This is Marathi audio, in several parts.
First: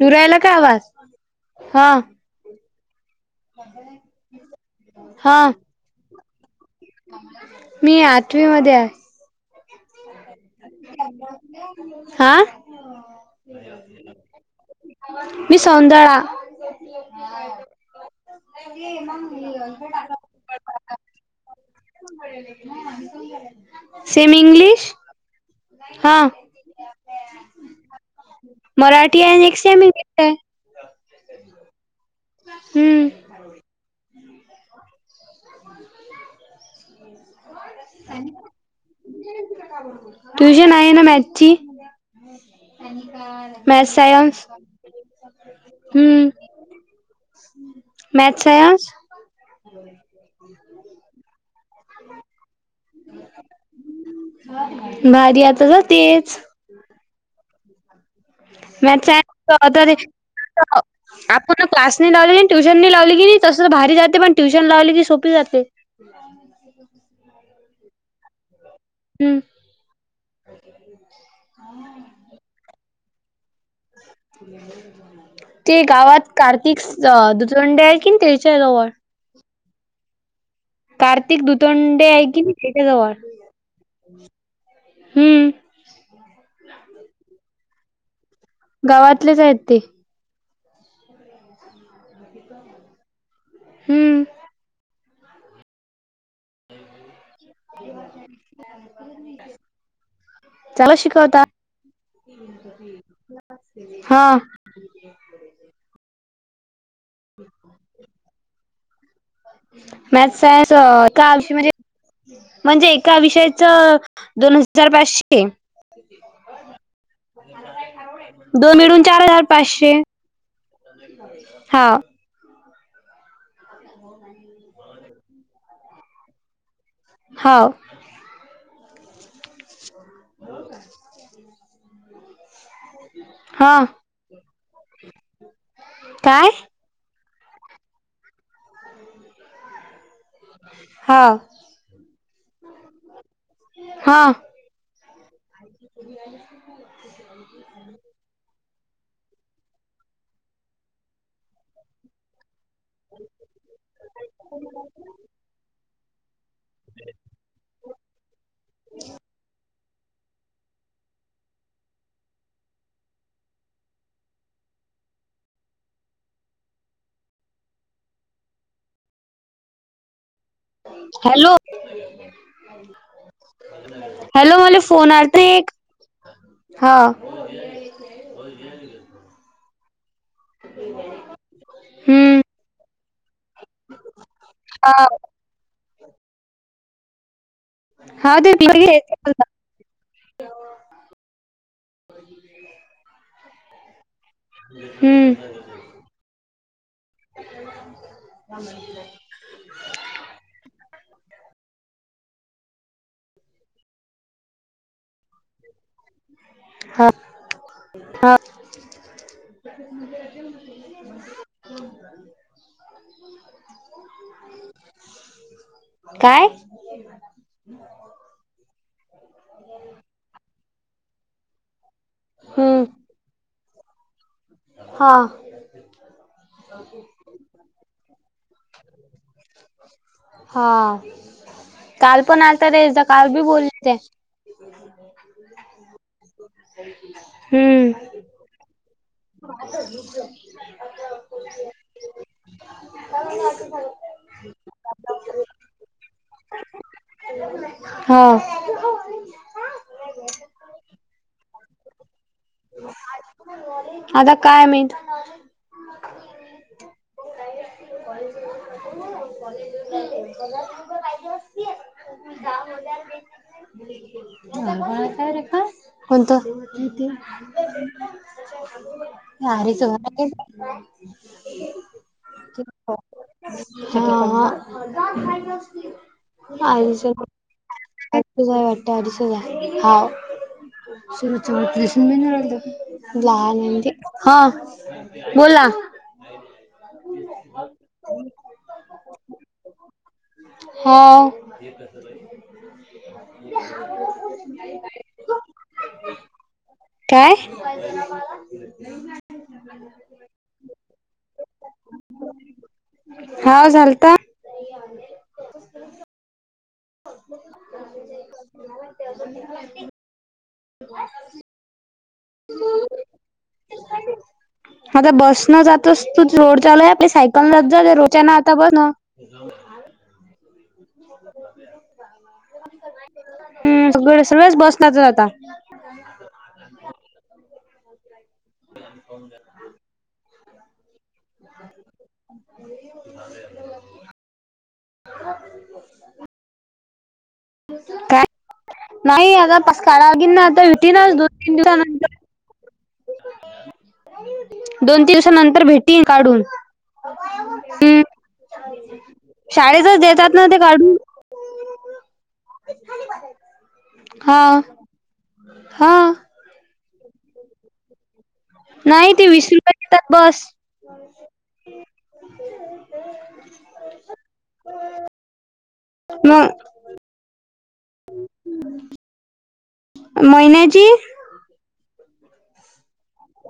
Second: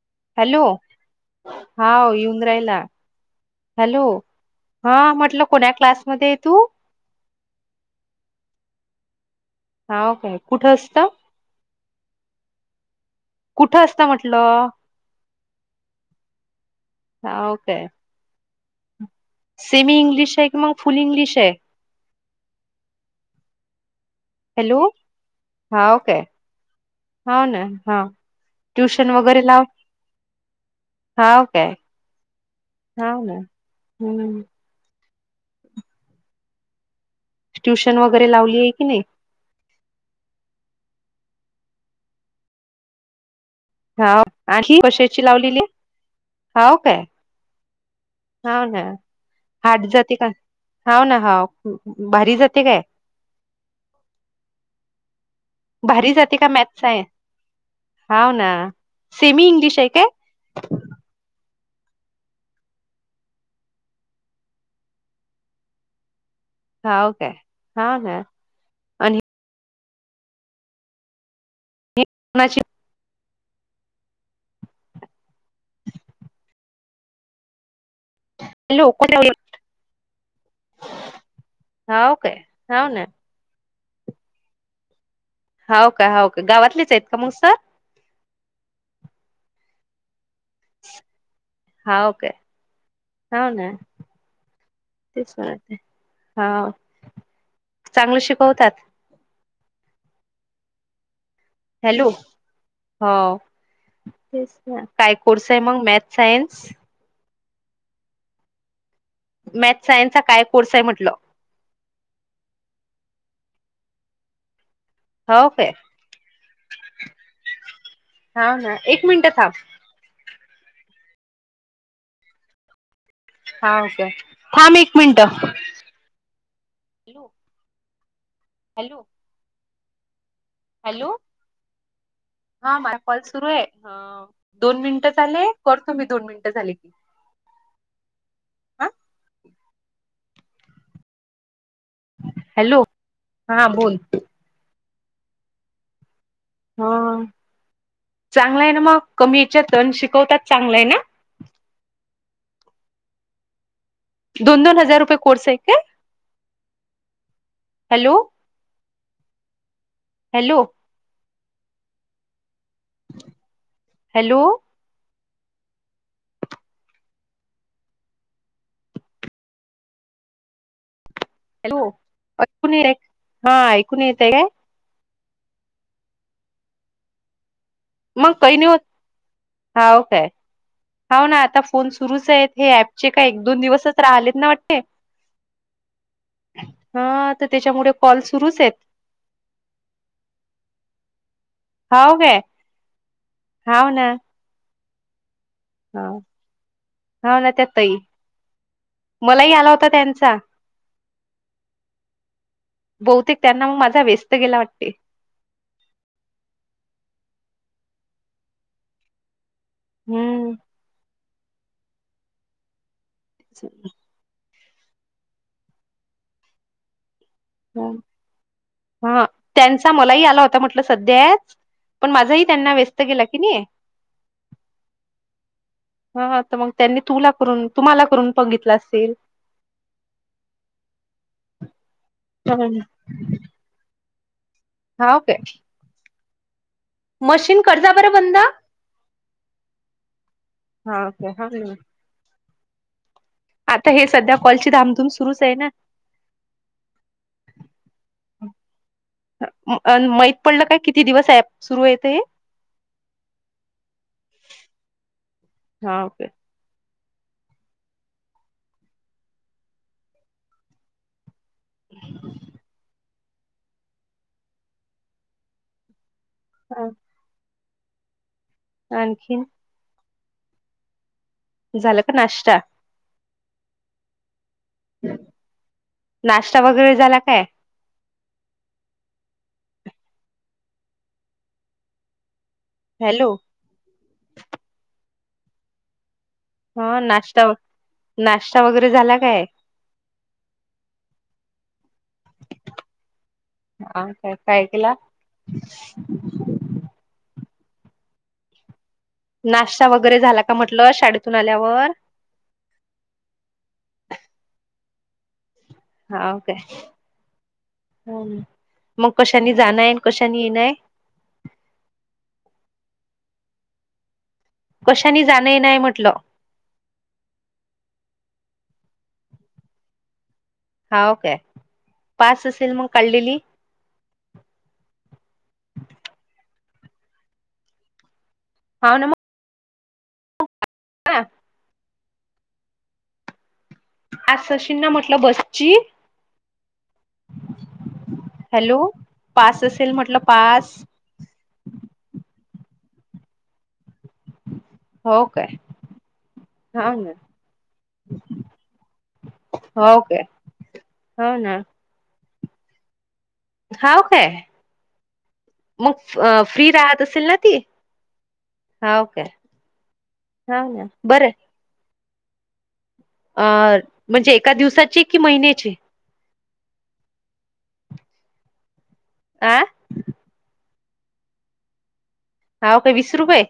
येऊ रायला का हॅलो आवाज? हाव येऊन राहिला हॅलो हा म्हटलं कोणा क्लासमध्ये आहे तू? मी आठवी मध्ये हाय. हावं काय कुठं असतो. हा कुठं असतं म्हटलं मी सौंदाळा [unintelligible] सेमि इंगलिश आहे की मंग फुल इंगलिश आहे. Same hello English. हाव काय. हो ना हा ट्युशन मराठी आहे वगैरे आणि एक लाव. सेम इंग्लिश आहे. हाव काय हम्म हावं ना हम्म ट्युशन वगैरे लावली आहे की नाही तुझे ना नाय ना मॅथ्स ची हावं आणी कशाची लावलेलीये हम्म हाव काय. मॅथ हा ना सायन्स हारड जाते का हा ना हा भारी जाते काय भारी आता भारी जाते जातेच का मॅथस आहे हाव ना [unintelligible] सेमी इंग्लिश आहे काय कुठ क्लास नाही लावलेली ट्यूशन नाही लावली की नाही तसचं भारी जाते पण ट्युशन लावली की सोपी जाते. [unintelligible] हावं का हा काय? आणि हम्म णाची? ते गावात कार्तिक सं अ दुचंड्या हाय. की तेच्याजवळ लोक कार्तिक दुतोंडे हाव हाय काय कीनय हाव ना तेच्याजवळ. हाव का हाव का गावातलेच आहेत का मंग सर गावातलेच आहेत ते. हावं काय हाव ना हम्म तेच वारत ये. शिकवतात [unintelligible] चला शिकवता हॅलो हो हा ते काय कोर्स आहे मग मॅथ सायन्स ह ब मॅथ सायन्सचा मॅस काय सायन्स कोर्स आहे म्हटलं एकाषय म्हणजे म्हणजे एका विषय दोन हजार पाचशे हो काय हाव ना दोन मिळून एक चार मिनिटं हजार थांब पाचशे हा हाके थांब एक मिनट हा हॅलो हॅलो हा माझ कॉल सुरू आहे हा दोन मिनिटं झाले करतो मी दोन काय मिनिटं झाली की हं हा हॅलो हा बोल हा [unintelligible] चांग आहे ना मग कमी याच्या शिकवतात चांगलं आहे ना अ दोन दोन हजार रुपये कोर्स आहे का हॅलो हॅलो हॅलो हॅलो ऐकून येत हा ऐकून येतय काय हॅलो मला फोन आ ते हा मग काही नाही होत हा ओ काय हम् होा ना आता फोन सुरूच आहेत हे ऍपचे का एक दोन दिवसच राहिलेत ना वाटते हा हा तर त्याच्यामुळे कॉल हा ते सुरूच आहेत हाव काय हम्म हा मलाही आला होता त्यांचा ह बहुतेक त्यांना मग माझा व्यस्त गेला वाटते हात हात हम्म हो [inaudible] काय ह हा त्यांचा मलाही आला होता म्हटलं सध्याच पण माझाही त्यांना हम्म व्यस्त गेला की नाही हा हा तर मग त्यांनी तुला करून तुम्हाला करून बघितलं असेल हा काल पण आलता रे जा काल बी बोलते हा ओके [inaudible] मशीन कर जा हम्म बरं बंद हा ओके हा [unintelligible] आता हे सध्या कॉलची धामधूम सुरूच आहे ना? हो अन माहित पडलं काय किती दिवस आहे? सुरू येत हे आता काय मी हा ओके [unintelligible] [inaudible] [unintelligible] कोणतं आणखीन सारी [unintelligible] झालं का नाश्ता? हा ह [unintelligible] नाश्ता वगैरे व्हय झाला काय वाटतं अडीच हजार [unintelligible] हॅलो लहान आहे ना ती. हं बोला हा नाश्ता नाश्ता वगैरे झाला काय? हा. हा काय काय केला [inaudible] काय नाश्ता वगैरे झाला का म्हटल शाडेतून आल्यावर? हाव झालता. [inaudible] हाव काय? मग कशानी जाणं आहे कशानी ये [inaudible] आता कशानी बस जाणं नं येणं आहे जातोस म्हटलं तू रोड चालू आपले सायकल नं जात रोडच्यानातं तवं ना हा ओ काय पास असेल मग काढलेली हम् सगळे सगळेच बसला जा ता हाव ना मग [unintelligible] [unintelligible] आज सचिन ना म्हटलं बसची [unintelligible] काय? हॅलो नाही आता पास असेल म्हटलं काढागीन ना आता पास युतीनच दोन तीन दिवसानंतर. दोन तीन हो काय दिवसानंतर भेटीन काढून. हाव ना हुं शाळेतच हो काय देतात ना ते काढून. हो ना तूच खाली बस हाव काय, मग हा फ्री राहत असेल ना ती? हाव नाही ते काय वीस रुपये घेतात बस. हाव ना अं म्हणजे एका दिवसाचे कि महिन्याचे. मग महिन्याची हा काय वीस रुपये?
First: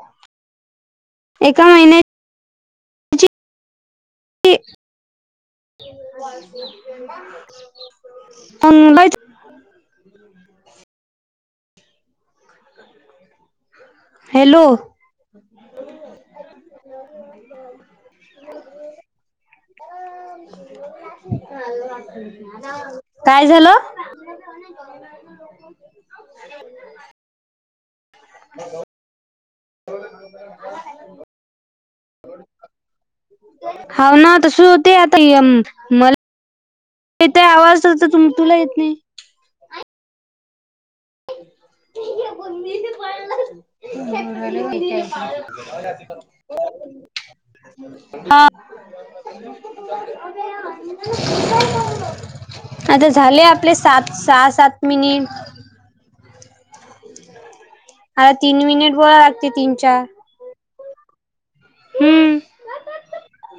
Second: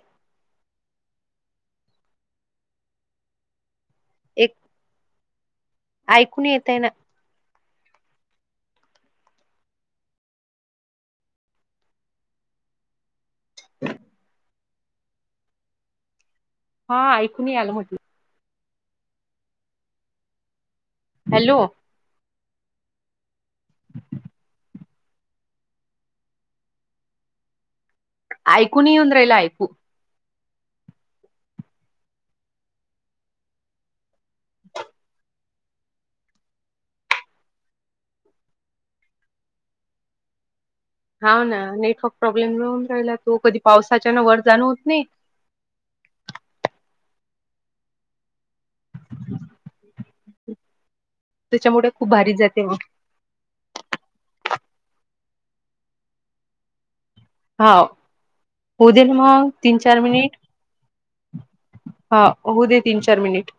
एका महिन्यात ते एक ऐकून येत आहे ना [unintelligible] [unintelligible] [inaudible] हॅलो हा ऐकू नही आलं म्हटलं. [inaudible] हॅलो काय झालं [inaudible] ऐकूून येऊन राहिला ऐकू हाव ना त सु होते आता [unintelligible] मला ते आवाज तु [unintelligible] तुला येत नाही हाव ना, नेटवर्क प्रॉब्लेम येऊन राहिला तो. कधी पावसाच्यानं वर जाणं होत नाही. [inaudible] हा हम् [inaudible] त्याच्यामुळे खूप भारी जाते मग. [unintelligible] आता झाले आपले सात सहा सात मिनिट हाव. आता तीन होऊ मिनिट दे ना बोळा लागते मग तीन चार मिनिट. हा हम्म हो दे तीन चार मिनिट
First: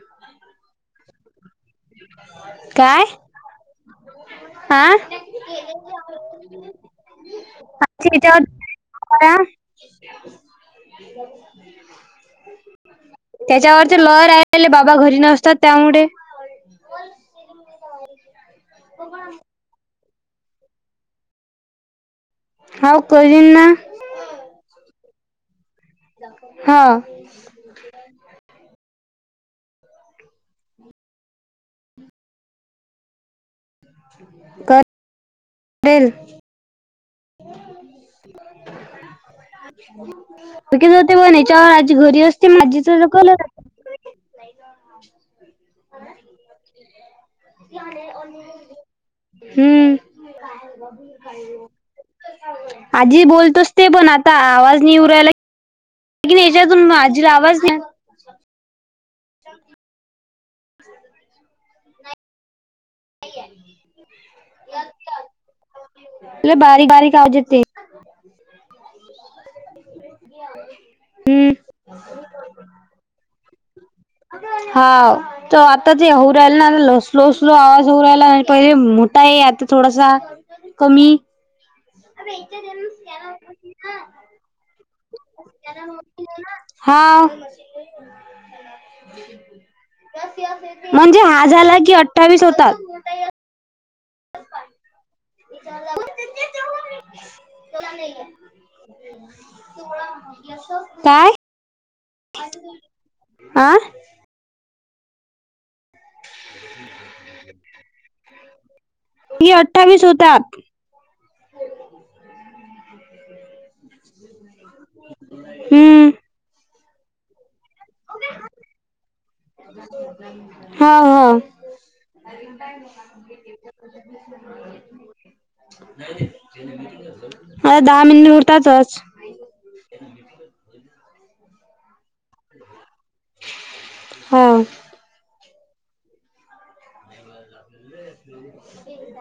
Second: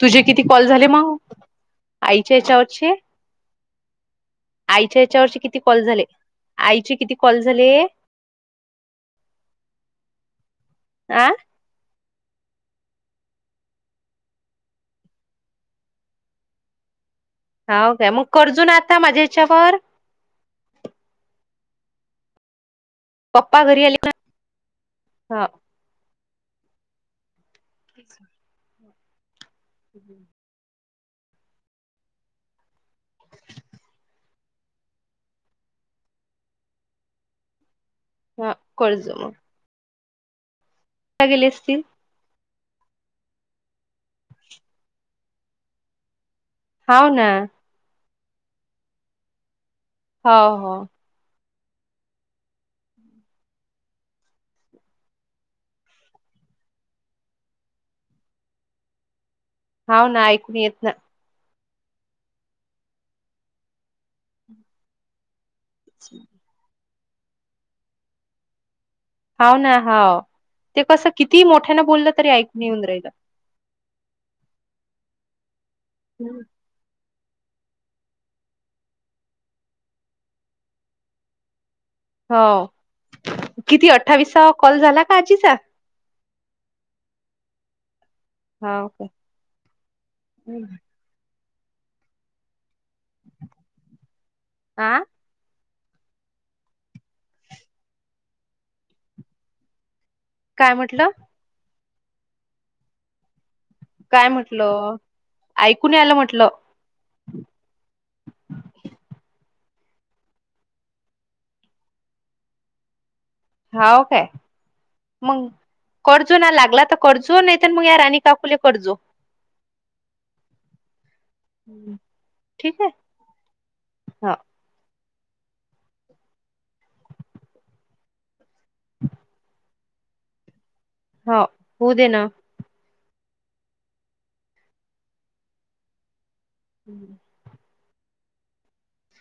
तुझे किती कॉल झाले मग आईच्या याच्यावरचे काय हा आईच्या याच्यावरचे किती कॉल झाले आईचे किती कॉल झाले का [unintelligible] आ? त्याच्यावरच लहर राहिले बाबा घरी नसतात त्यामुळे हाव काय मग कर्जून आता माझ्या याच्यावर हव करीन [unintelligible] पप्पा ना घरी आले का? हा हा ठी [unintelligible] आहे हम्म दल [unintelligible] ह कोळज [unintelligible] म तक [unintelligible] ज ते बनच्या आजी घरी असते ते माझी [unintelligible] कल हो ना कने [unintelligible] हम हो, हो. आजी बोलतोच ते पण आता आवाज नि उरायला न याच्यातून माझीला आवाज द्या हाव ना ऐकू येत नाही म [unintelligible] बारीक बारीक प्रजतिक [unintelligible] हा ना [unintelligible] हा ते कस किती हम्म मोठ्याना बोललं तरी ऐकून येेऊन राहिलं हा त आता जे होऊ हं. राहिल ना लस स्लो स्लो आवाज उ रायला पहिजे मोठा आहे आता थोडासा कमी हो किती अठ्ठावीसा कॉल झाला का आजीचा हा हाव काय? हं. म्हणजे हा झाला कि अठ्ठावीस होतात आह [unintelligible] ला काय त [inaudible] म्हटलं? काय आं काय म्हटलं ऐकून यालं म्हटल मी [unintelligible] अठ्ठावीस हुतात हाव काय मग हम्म कजुना [unintelligible] लागला तर कजुून [unintelligible] य या रणी काकुले करजो हा हा अर हं. ठीक आहे? हो, [inaudible] [inaudible] मिटलं. ह हो दे ना. हा. हम्म! [inaudible]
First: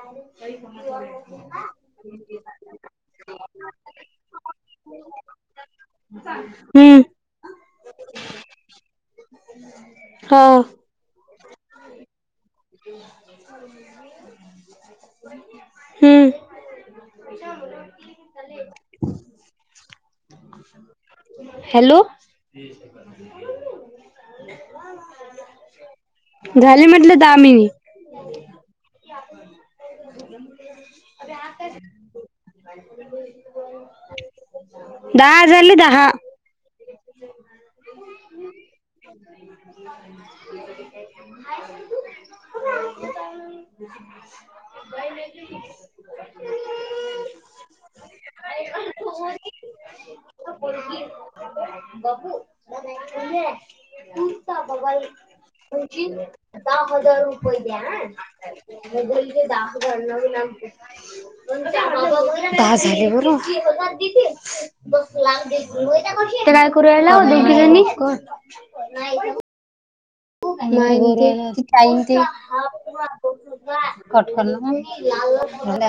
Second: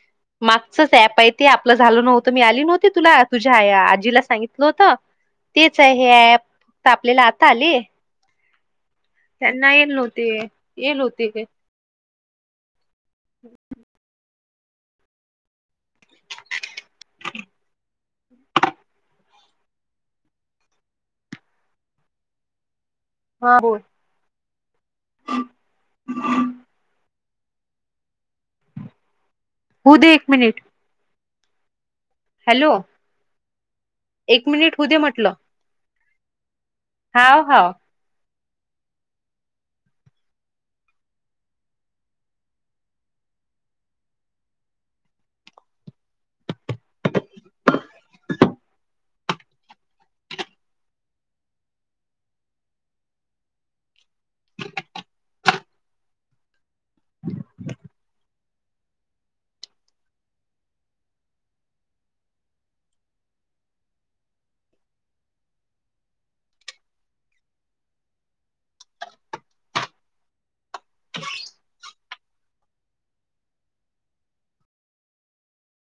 मागचच ऍप आहे ते आपलं झालं नव्हतं मी आली नव्हती तुला तुझ्या आई आजीला सांगितलं नव्हत तेच आहे हे ॲप फक्त हम्म आपल्याला आता आले. त्यांना येल नव्हते हा येल होते काय [inaudible] हम्म हॅलो! हा बोल. झाली म्हटलं दहा मिनिटं. हु दे एक मिनिट. हॅलो! एक मिनिट. होऊ दे म्हटलं दहा झाले दहा. हाव हाव. हजार रुपये द्या हा [unintelligible] [unintelligible] दहा झाले बरं [unintelligible] ते काय करून रायला दोघीजणी कर नाही गं [unintelligible] [unintelligible]